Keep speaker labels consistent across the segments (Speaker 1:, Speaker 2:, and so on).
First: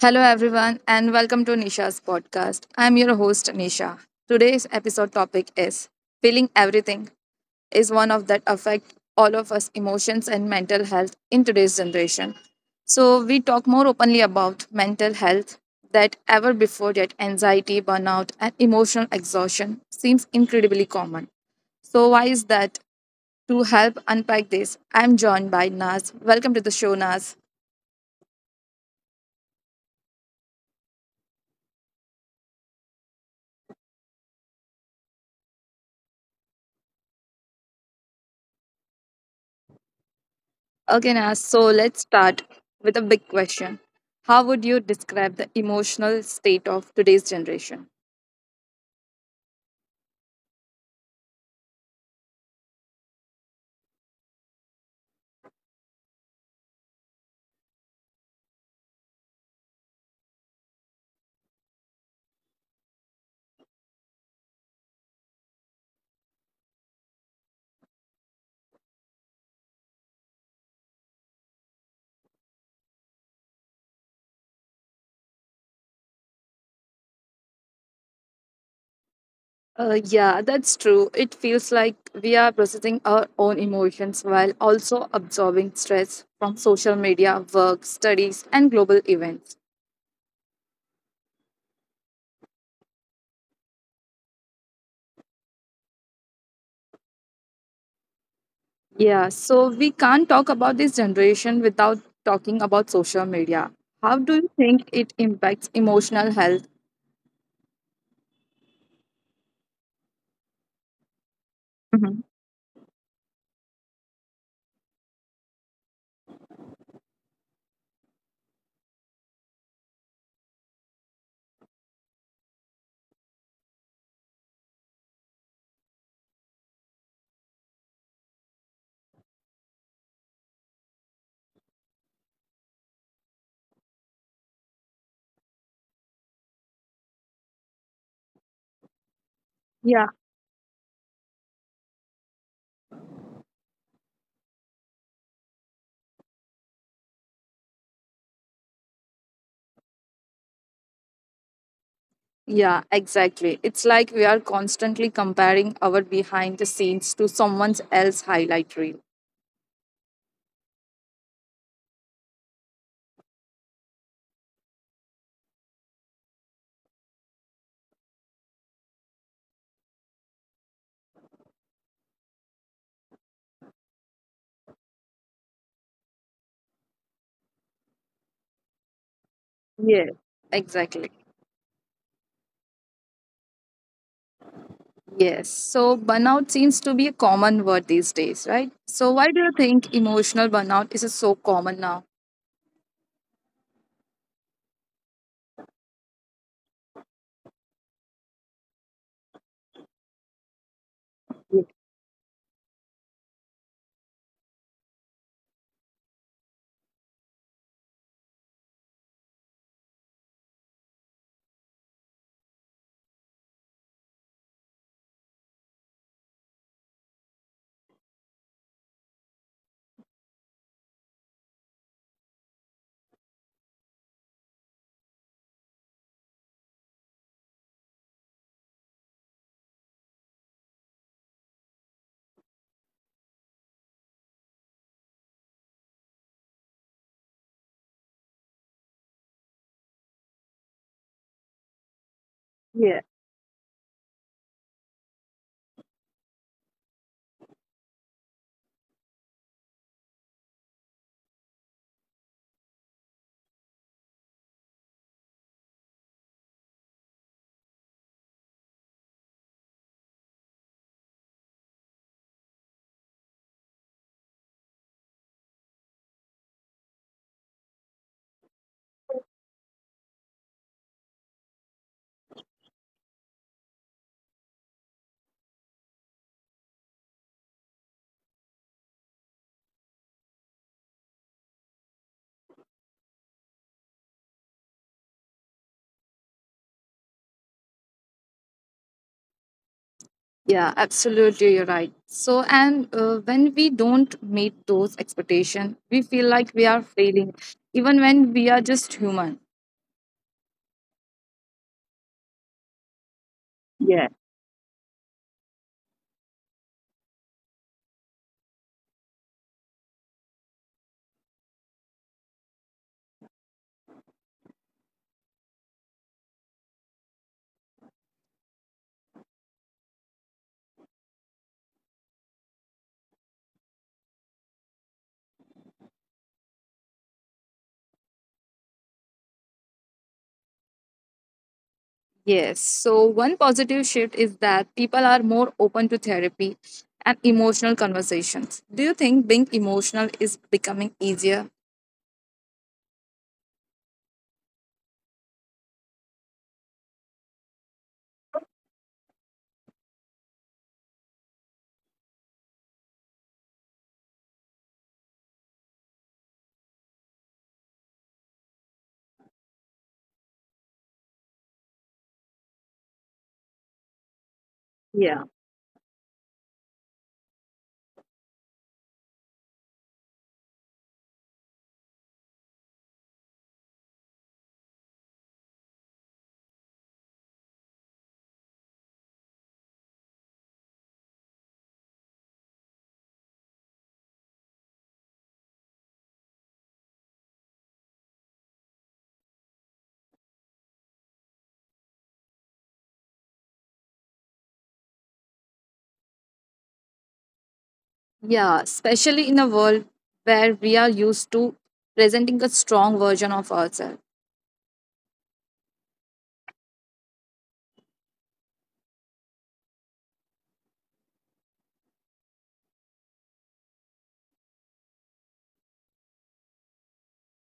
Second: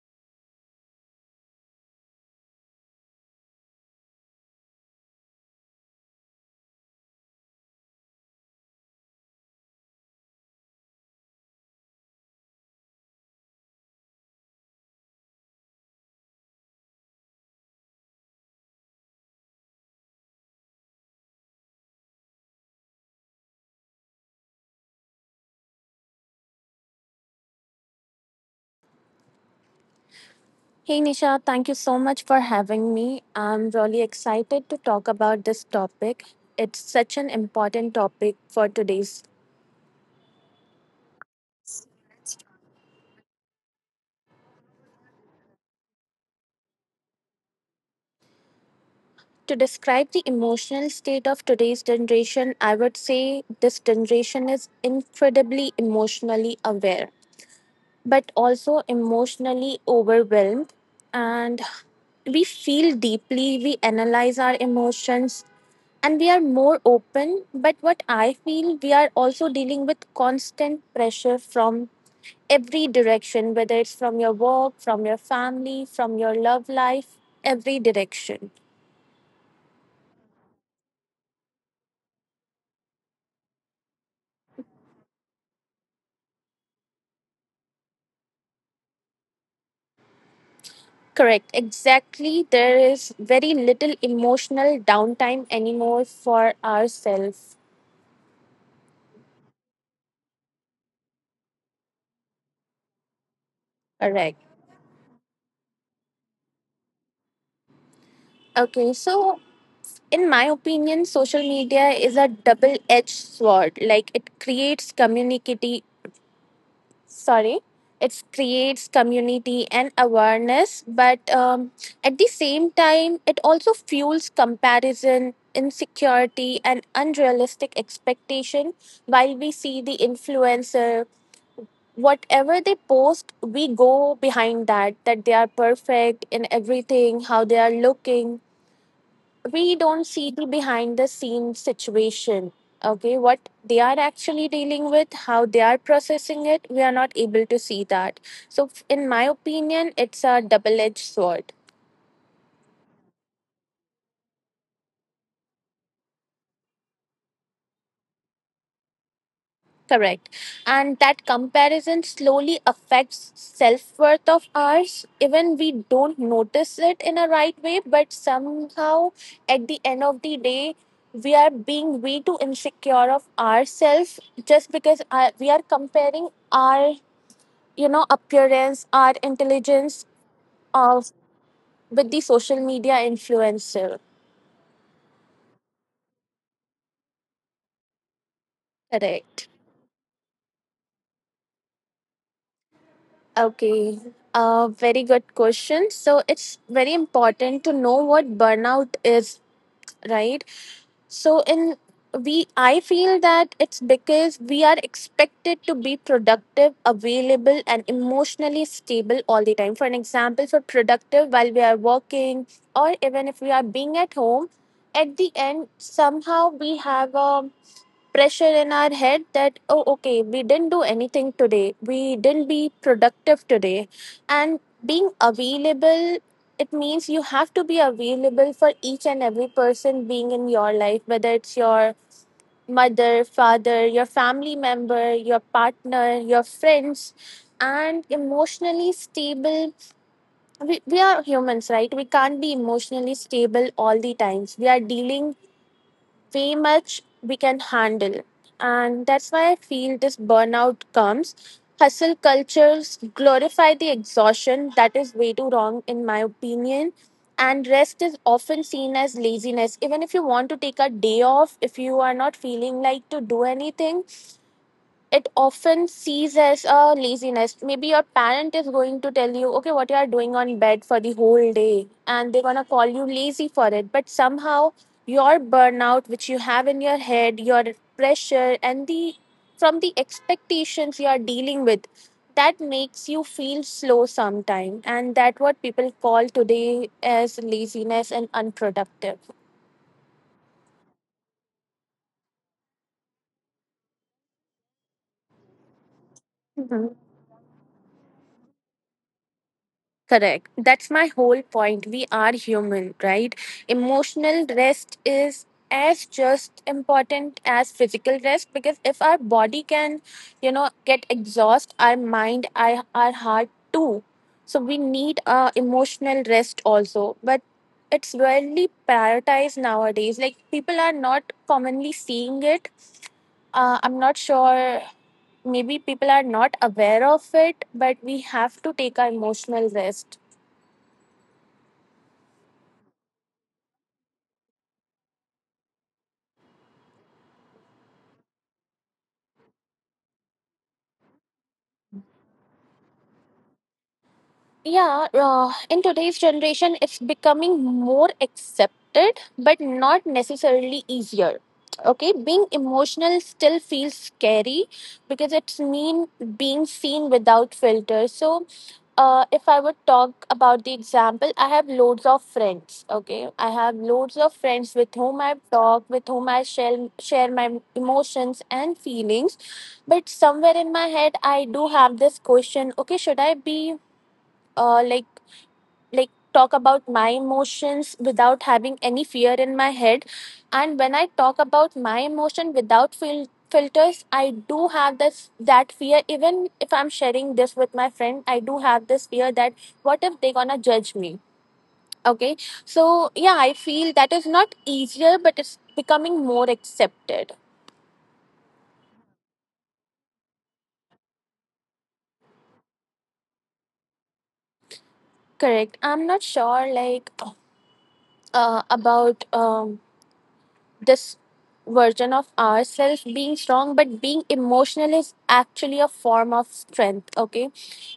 Speaker 1: Hello, everyone, and welcome to Nisha's podcast. I'm your host, Nisha. Today's episode topic is Feeling Everything is one of that affect all of us emotions and mental health in today's generation. So we talk more openly about mental health that ever before that anxiety, burnout, and emotional exhaustion seems incredibly common. So why is that? To help unpack this, I'm joined by Naz. Welcome to the show, Naz.
Speaker 2: Hey Nisha, thank you so much for having me. I'm really excited to talk about this topic. It's such an important topic for today's.
Speaker 1: Okay, Naz, so let's start with a big question. How would you describe the emotional state of today's generation?
Speaker 2: To describe the emotional state of today's generation, I would say this generation is incredibly emotionally aware, but also emotionally overwhelmed. And we feel deeply, we analyze our emotions, and we are more open. But what I feel, we are also dealing with constant pressure from every direction, whether it's from your work, from your family, from your love life, every direction.
Speaker 1: Yeah, that's true. It feels like we are processing our own emotions while also absorbing stress from social media, work, studies, and global events.
Speaker 2: Correct, exactly. There is very little emotional downtime anymore for ourselves.
Speaker 1: Yeah, so we can't talk about this generation without talking about social media.
Speaker 2: Correct.
Speaker 1: How do you think it impacts emotional health?
Speaker 2: Okay, so in my opinion, social media is a
Speaker 1: Mhm.
Speaker 2: double edged sword. Like sorry it creates community and awareness, but at the same time it also fuels comparison, insecurity, and unrealistic expectation. While we see the influencer, whatever they post, we go behind that they are perfect in everything, how they are looking. We don't see the behind the scenes situation. Okay, what they are actually dealing with, how they are processing it, we are not able to see that. So, in my opinion, it's a double edged sword.
Speaker 1: Yeah, exactly. It's like we are constantly comparing our behind the scenes to someone else's highlight reel.
Speaker 2: Correct. And that comparison slowly affects self worth of ours, even we don't notice it in a right way, but somehow at the end of the day we are being way too insecure of ourselves, just because we are comparing our appearance or intelligence
Speaker 1: Yeah.
Speaker 2: of
Speaker 1: Exactly.
Speaker 2: with the social media influencer.
Speaker 1: Yes. So burnout seems to be a common word these days, right? So why
Speaker 2: Correct.
Speaker 1: do you think emotional burnout is so common now?
Speaker 2: Okay, a very good question, so it's very important to know what burnout is, right? So, in we I feel that it's because we are expected to be productive, available, and emotionally stable all the time. For an example, for productive while we are working or even if we are being at home, at the end somehow we have a pressure in our head that, oh, okay, we didn't do anything today, we didn't be productive today. And being available, it means you have to be available for each and every person being in your life, whether it's your mother, father, your family member, your partner, your friends. And emotionally stable, we are humans, right? We can't be
Speaker 1: Yeah.
Speaker 2: emotionally stable all the times. We are dealing way much we can handle. And that's why I feel this burnout comes. Hustle cultures glorify the exhaustion. That is way too wrong, in my opinion. And rest is often seen as laziness. Even if you want to take a day off, if you are not feeling like to do anything, it often sees as a laziness. Maybe your parent is going to tell you, okay, what you are doing on bed for the whole day, and they're gonna call you lazy for it. But somehow your burnout, which you have in your head, your pressure, and the from the expectations you are dealing with, that makes you feel slow sometime, and that what people call today as laziness and unproductive.
Speaker 1: Yeah, absolutely. You're right. So, and when we don't meet those expectations, we feel
Speaker 2: Mhm.
Speaker 1: like we are failing, even when we are just human.
Speaker 2: Correct. That's my whole point. We are human, right? Emotional rest is as just important as physical rest, because if our body can, get exhaust, our mind, our heart too. So we need emotional rest also. But it's rarely prioritized nowadays. Like people are not commonly seeing it. I'm not sure. Maybe people are not aware of it, but we have to take our emotional rest.
Speaker 1: Yes. So, one positive shift is that people are more open to therapy and emotional conversations. Do you think being emotional is becoming easier?
Speaker 2: Yeah, in today's generation, it's becoming more accepted, but not necessarily easier. Okay, being emotional still feels scary, because it's mean being seen without filter. So, if I would talk about the example, I have loads of friends. Okay, I have loads of friends with whom I talk, with whom I share my emotions and feelings. But somewhere in my head, I do have this question. Okay, should I be uh, like talk about my emotions without having any fear in my head? And when I talk about my emotion without filters, I do have this that fear, even if I'm sharing this with my friend, I do have this fear that what if they gonna judge me? Okay, so, yeah, I feel that is not easier, but it's becoming more accepted.
Speaker 1: Yeah, especially in a world where we are used to presenting a strong version of ourselves.
Speaker 2: Correct, I'm not sure, like, about this version of ourselves being strong, but being emotional is actually a form of strength. Okay,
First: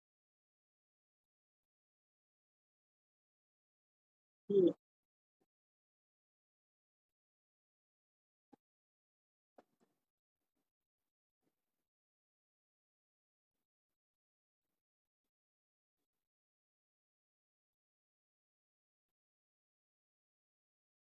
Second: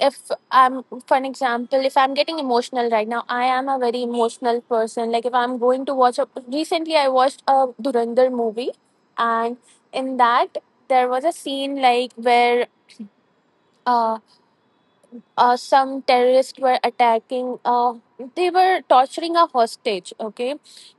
Speaker 2: if I'm for an example, if I'm getting emotional right now, I am a very emotional person. Like, if I'm going to watch a, recently I watched a Durandar movie, and in that, there was a scene like where uh some terrorists were attacking, they were torturing a hostage. Okay,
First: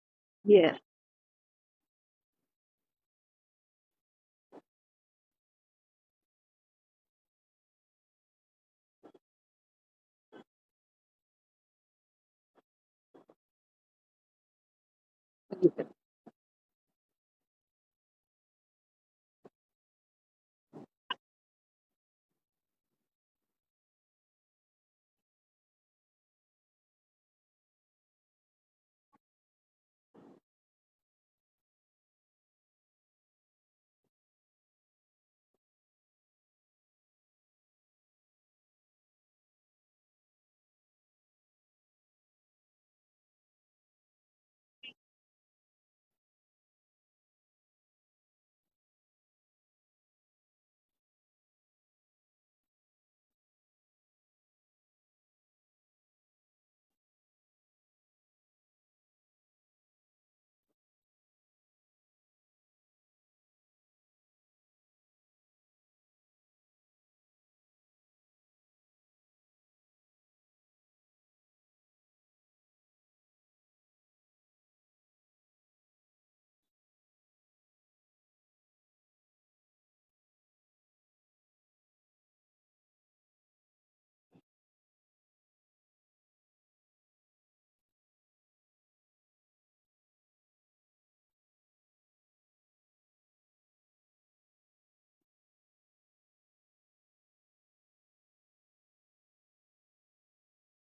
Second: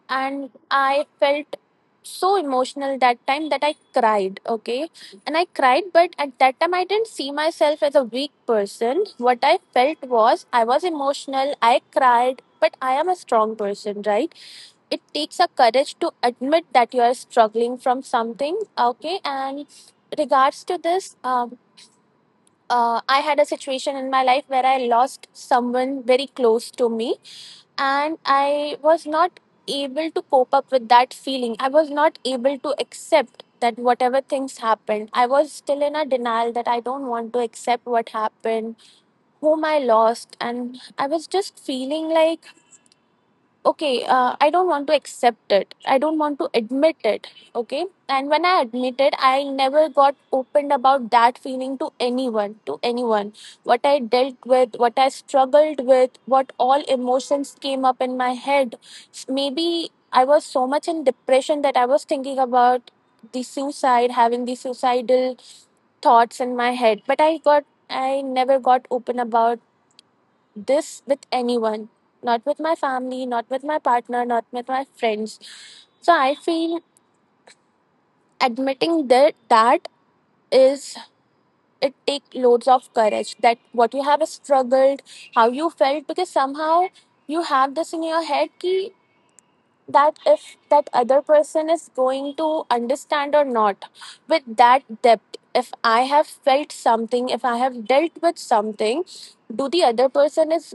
Speaker 2: and
Speaker 1: Yeah,
Speaker 2: I felt so emotional that time that I cried. Okay, and I cried, but at that time I didn't see myself as a weak person. What I felt was I was emotional, I cried, but I am a strong person, right? It takes a courage to admit that you are struggling from something. Okay, and regards to this, I had a situation in my life where I lost someone very close to me, and I was not able to cope up with that feeling. I was not able to accept that whatever things happened. I was still in a denial that I don't want to accept what happened, whom I lost, and I was just feeling like, okay, I don't want to accept it, I don't want to admit it. Okay, and when I admit it, I never got opened about that feeling to anyone, to anyone. What I dealt with, what I struggled with, what all emotions came up in my head. Maybe I was so much in depression that I was thinking about the suicide, having the suicidal thoughts in my head, but I never got open about this with anyone, not with my family, not with my partner, not with my friends. So I feel admitting that is, it take loads of courage, that what you have struggled, how you felt, because somehow you have this in your head key that if that other person is going to understand or not, with that depth, if I have felt something, if I have dealt with something, do the other person is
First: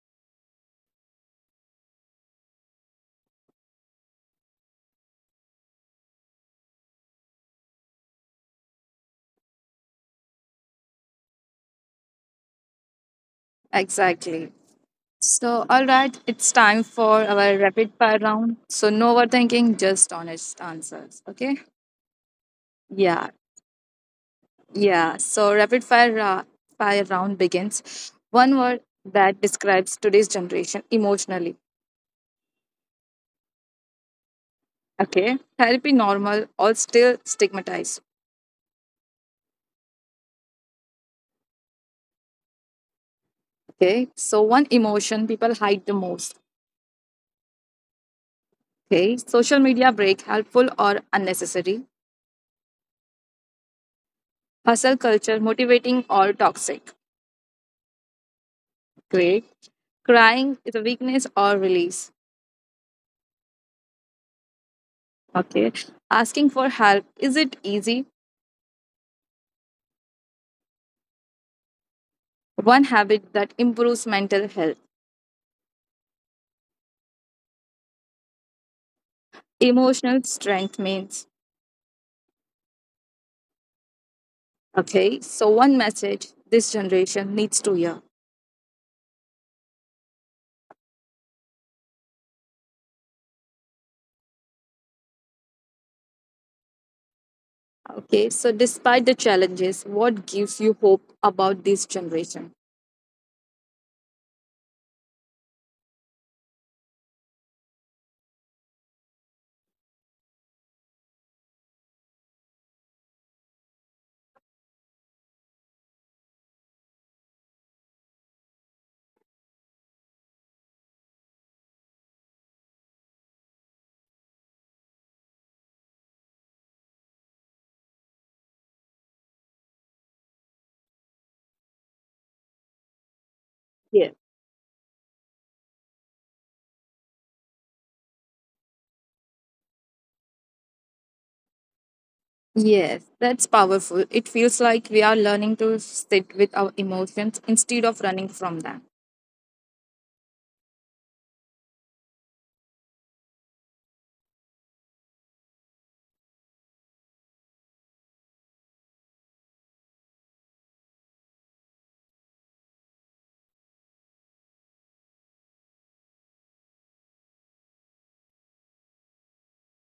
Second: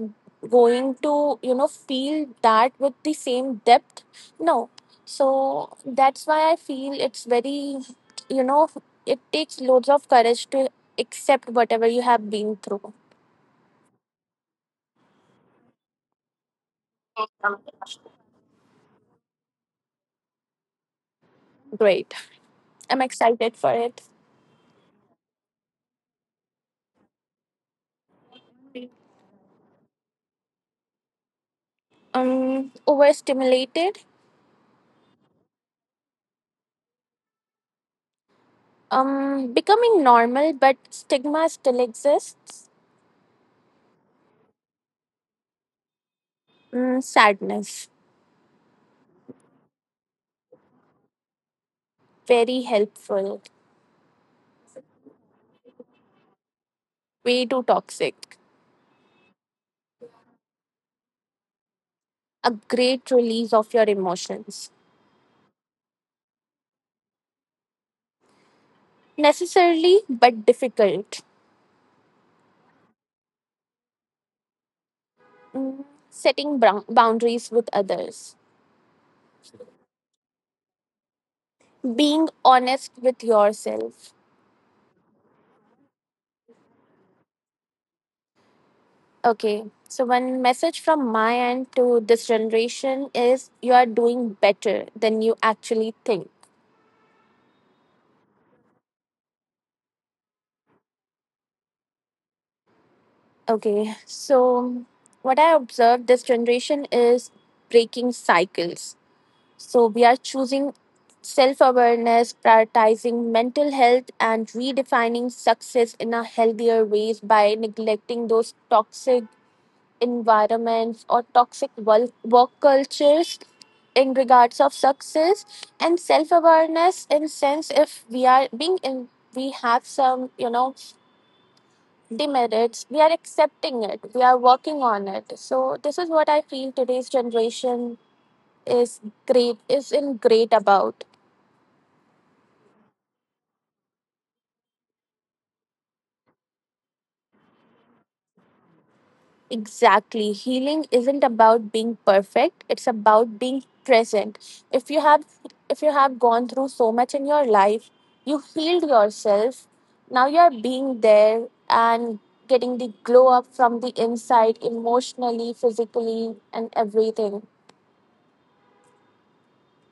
Speaker 2: going to, you know, feel that with the same depth. No. So, that's why I feel it's very, you know, it takes loads of courage to accept whatever you have been through.
Speaker 1: exactly. So, all right, it's time for our rapid fire round. So, no overthinking, just honest answers. Okay.
Speaker 2: Great, I'm
Speaker 1: Yeah.
Speaker 2: excited for it.
Speaker 1: Yeah, so rapid fire, fire round begins. One word that describes today's generation emotionally.
Speaker 2: Overstimulated.
Speaker 1: Okay. Therapy normal or still stigmatized.
Speaker 2: Becoming normal, but stigma still exists.
Speaker 1: Okay. So one emotion people hide the most.
Speaker 2: Mm, sadness.
Speaker 1: Okay. Social media break helpful or unnecessary.
Speaker 2: Very helpful.
Speaker 1: Hustle culture motivating or toxic.
Speaker 2: Way too toxic.
Speaker 1: Great. Crying is a weakness or release.
Speaker 2: A great release of your emotions.
Speaker 1: Okay. Asking for help is it easy?
Speaker 2: Necessarily, but difficult.
Speaker 1: One habit that improves mental health.
Speaker 2: Mm, setting boundaries with others.
Speaker 1: Emotional strength means.
Speaker 2: Being honest with yourself.
Speaker 1: Okay, so one message this generation needs to hear.
Speaker 2: Okay, so one message from my end to this generation is, you are doing better than you actually think.
Speaker 1: Okay, so despite the challenges, what gives you hope about this generation?
Speaker 2: Okay, so what I observed this generation is breaking cycles. So we are choosing self awareness, prioritizing mental health, and redefining success in a healthier ways by neglecting those toxic environments or toxic work cultures, in regards of success. And self awareness in sense, if we are being in we have some demerits, we are accepting it,
Speaker 1: Yeah.
Speaker 2: we are working on it. So this is what I feel today's generation is great is in great about.
Speaker 1: Yes, that's powerful. It feels like we are learning to sit with our emotions instead of running from them.
Speaker 2: Exactly, healing isn't about being perfect, it's about being present. If you have, if you have gone through so much in your life, you healed yourself, now you are being there and getting the glow up from the inside, emotionally, physically, and everything.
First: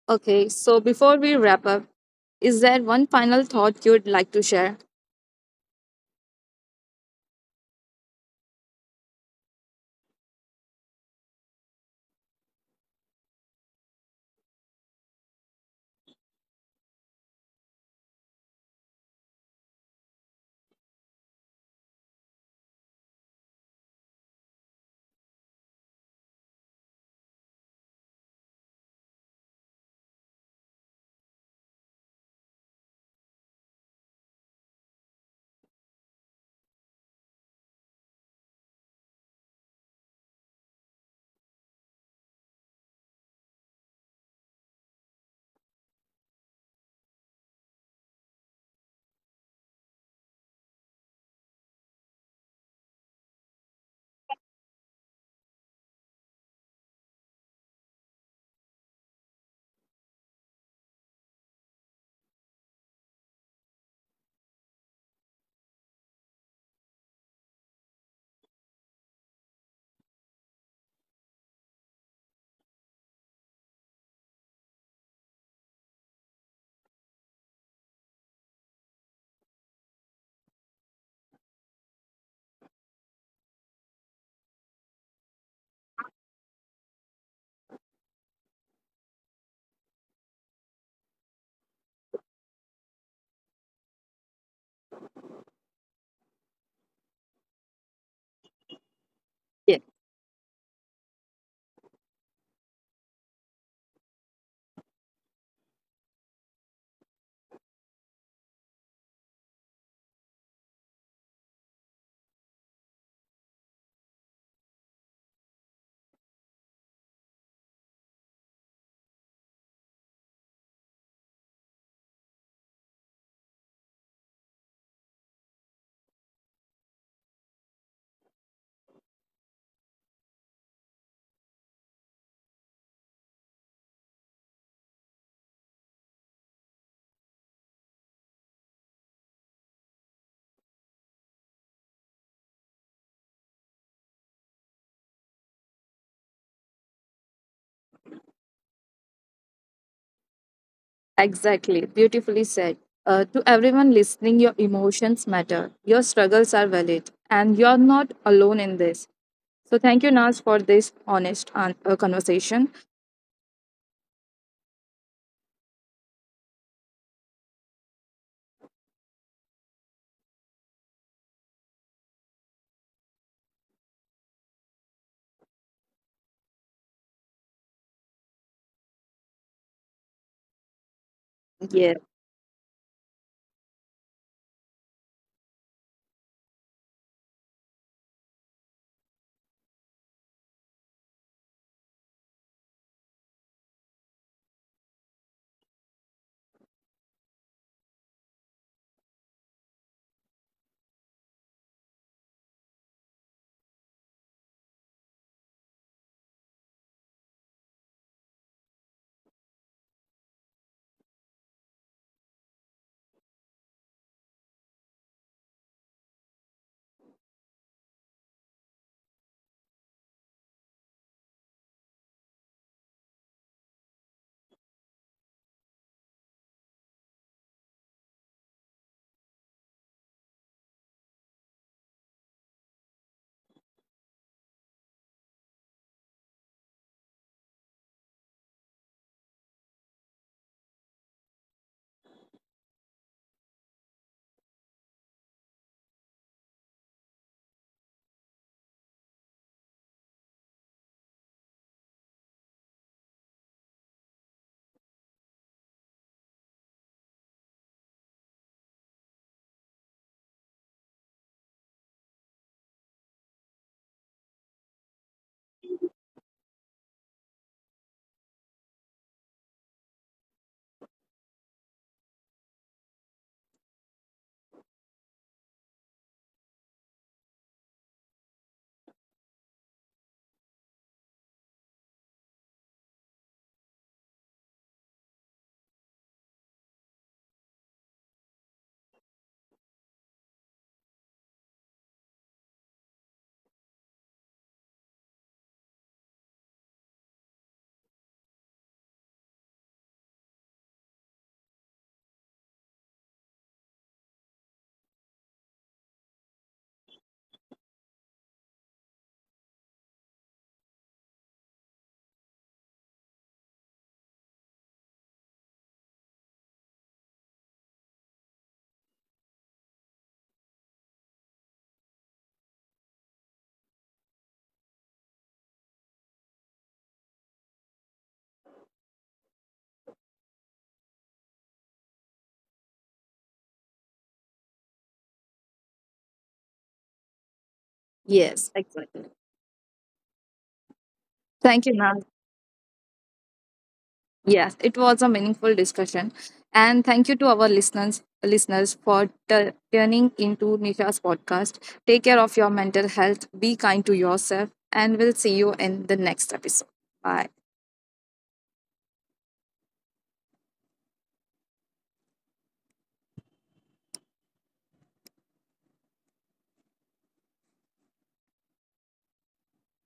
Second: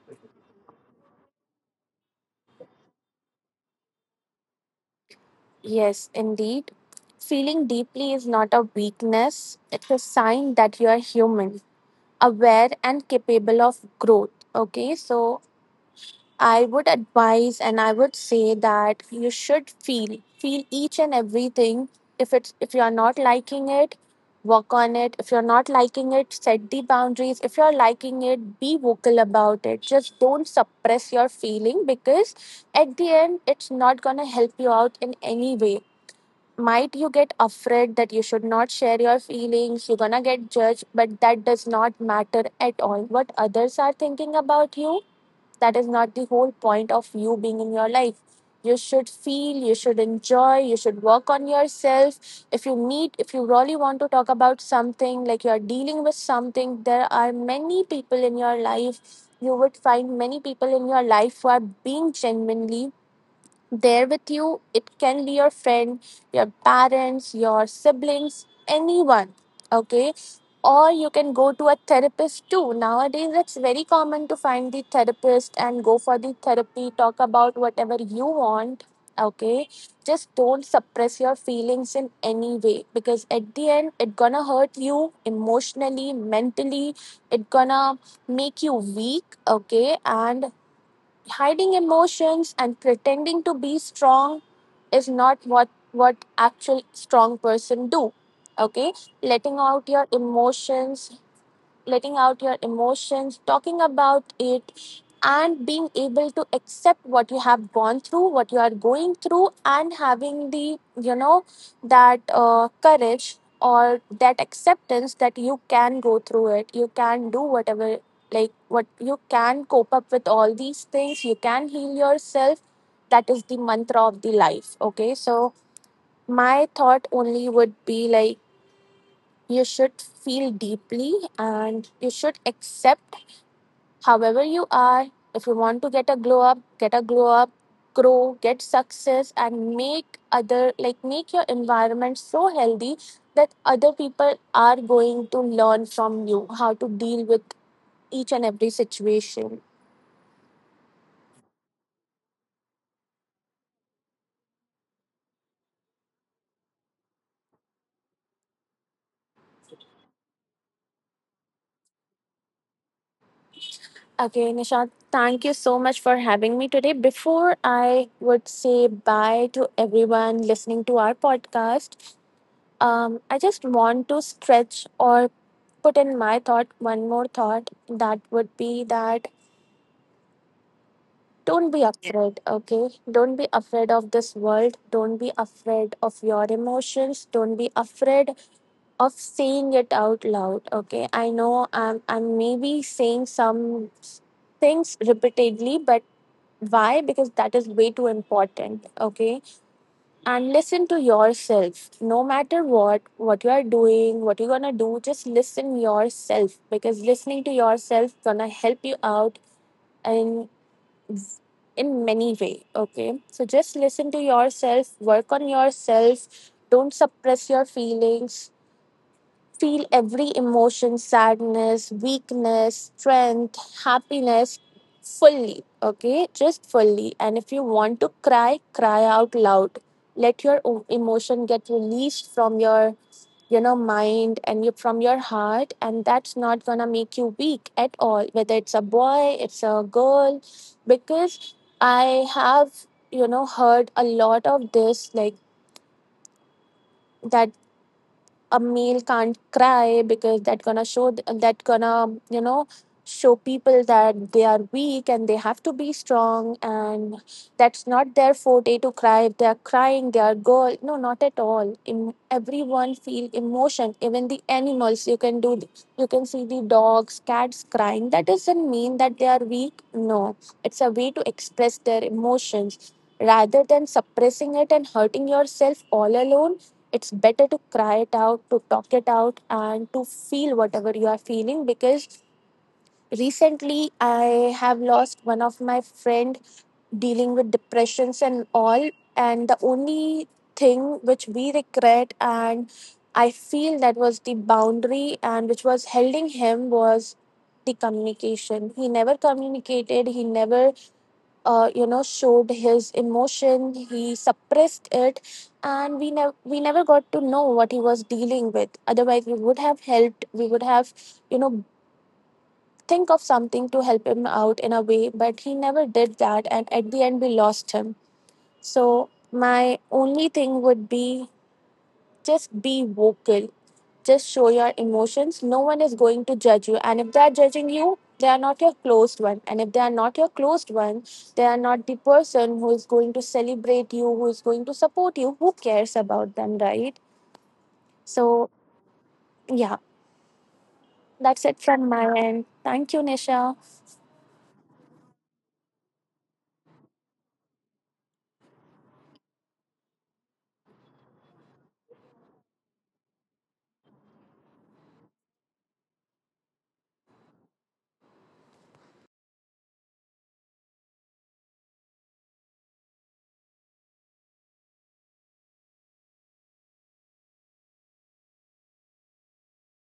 Speaker 1: Okay, so before we wrap up, is there one final thought you'd like to share?
Speaker 2: Yes, indeed. Feeling deeply is not a weakness, it's a sign that you are human, aware, and capable of growth. Okay, so I would advise and I would say that you should feel, feel each and everything. If it's, if you are not liking it, work on it. If you're not liking it, set the boundaries. If you're liking it, be vocal about it. Just don't suppress your feeling because at the end it's not gonna help you out in any way. Might you get afraid that you should not share your feelings, you're gonna get judged, but that does not matter at all what others are thinking about you. That is not the whole point of you being in your life. You should feel, you should enjoy, you should work on yourself. If you need, if you really want to talk about something, like, you're dealing with something, there are many people in your life. You would find many people in your life who are being genuinely there with you. It can be your friend, your parents, your siblings, anyone. Okay. Or you can go to a therapist too. Nowadays, it's very common to find the therapist and go for the therapy, talk about whatever you want. Okay. Just don't suppress your feelings in any way, because at the end, it gonna hurt you emotionally, mentally. It gonna make you weak. Okay. And hiding emotions and pretending to be strong is not what actual strong person do, okay. Letting
Speaker 1: Yeah.
Speaker 2: out your emotions, letting out your emotions, talking about it, and being able to accept what you have gone through, what you are going through, and having the, you know, that courage or that acceptance that you can go through it, you can do whatever, like, what you can cope up with all these things, you can heal yourself. That is the mantra of the life. Okay, so my thought only would be like, you should feel deeply and you should accept however you are. If you want to get a glow up, get a glow up, grow, get success, and make other, like, make your environment so healthy that other people are going to learn from you how to deal with each and every situation.
Speaker 1: Exactly, beautifully said. To everyone listening, your emotions matter, your struggles are valid, and you're not alone in this. So thank you, Naz, for this honest conversation.
Speaker 2: Okay, Nishant, thank you so much for having me today. Before I would say bye to everyone listening to our podcast, I just want to stretch or put in my thought, one more thought, that would be that don't be
Speaker 1: Yeah.
Speaker 2: afraid, okay? Don't be afraid of this world. Don't be afraid of your emotions. Don't be afraid of saying it out loud, okay? I know I'm maybe saying things repeatedly, but why? Because that is way too important, okay? And listen to yourself no matter what you are doing, what you're gonna do. Just listen yourself, because listening to yourself gonna help you out in in many way. Okay, so just listen to yourself, work on yourself, don't suppress your feelings. Feel every emotion, sadness, weakness, strength, happiness, fully. Okay, just fully. And if you want to cry, cry out loud. Let your emotion get released from your mind and you, from your heart, and that's not gonna make you weak at all, whether it's a boy, it's a girl. Because I have, you know, heard a lot of this, like, that a male can't cry because that gonna that gonna, you know, show people that they are weak and they have to be strong, and that's not their forte to cry. If they are crying, they are girl? No, not at all. Everyone feel emotion, even the animals. You can you can see the dogs, cats crying. That doesn't mean that they are weak. No, it's a way to express their emotions rather than suppressing it and hurting yourself all alone. It's better to cry it out, to talk it out, and to feel whatever you are feeling. Because recently I have lost one of my friend dealing with depressions and all, and the only thing which we regret, and I feel that was the boundary and which was holding him, was the communication. He never communicated, he never you know, showed his emotion, he suppressed it. And we never got to know what he was dealing with, otherwise we would have helped, we would have, you know, think of something to help him out in a way. But he never did that, and at the end we lost him. So my only thing would be, just be vocal, just show your emotions. No one is going to judge you. And if they are judging you, they are not your closed one. And if they are not your closed one, they are not the person who is going to celebrate you, who is going to support you. Who cares about them, right? So,
Speaker 1: Yes, exactly.
Speaker 2: yeah, that's it
Speaker 1: Thank you,
Speaker 2: from
Speaker 1: Naz.
Speaker 2: my end. Thank you, Nisha.
Speaker 1: Yes, it was a meaningful discussion, and thank you to our listeners for turning into Nisha's podcast. Take care of your mental health. Be kind to yourself, and we'll see you in the next episode. Bye.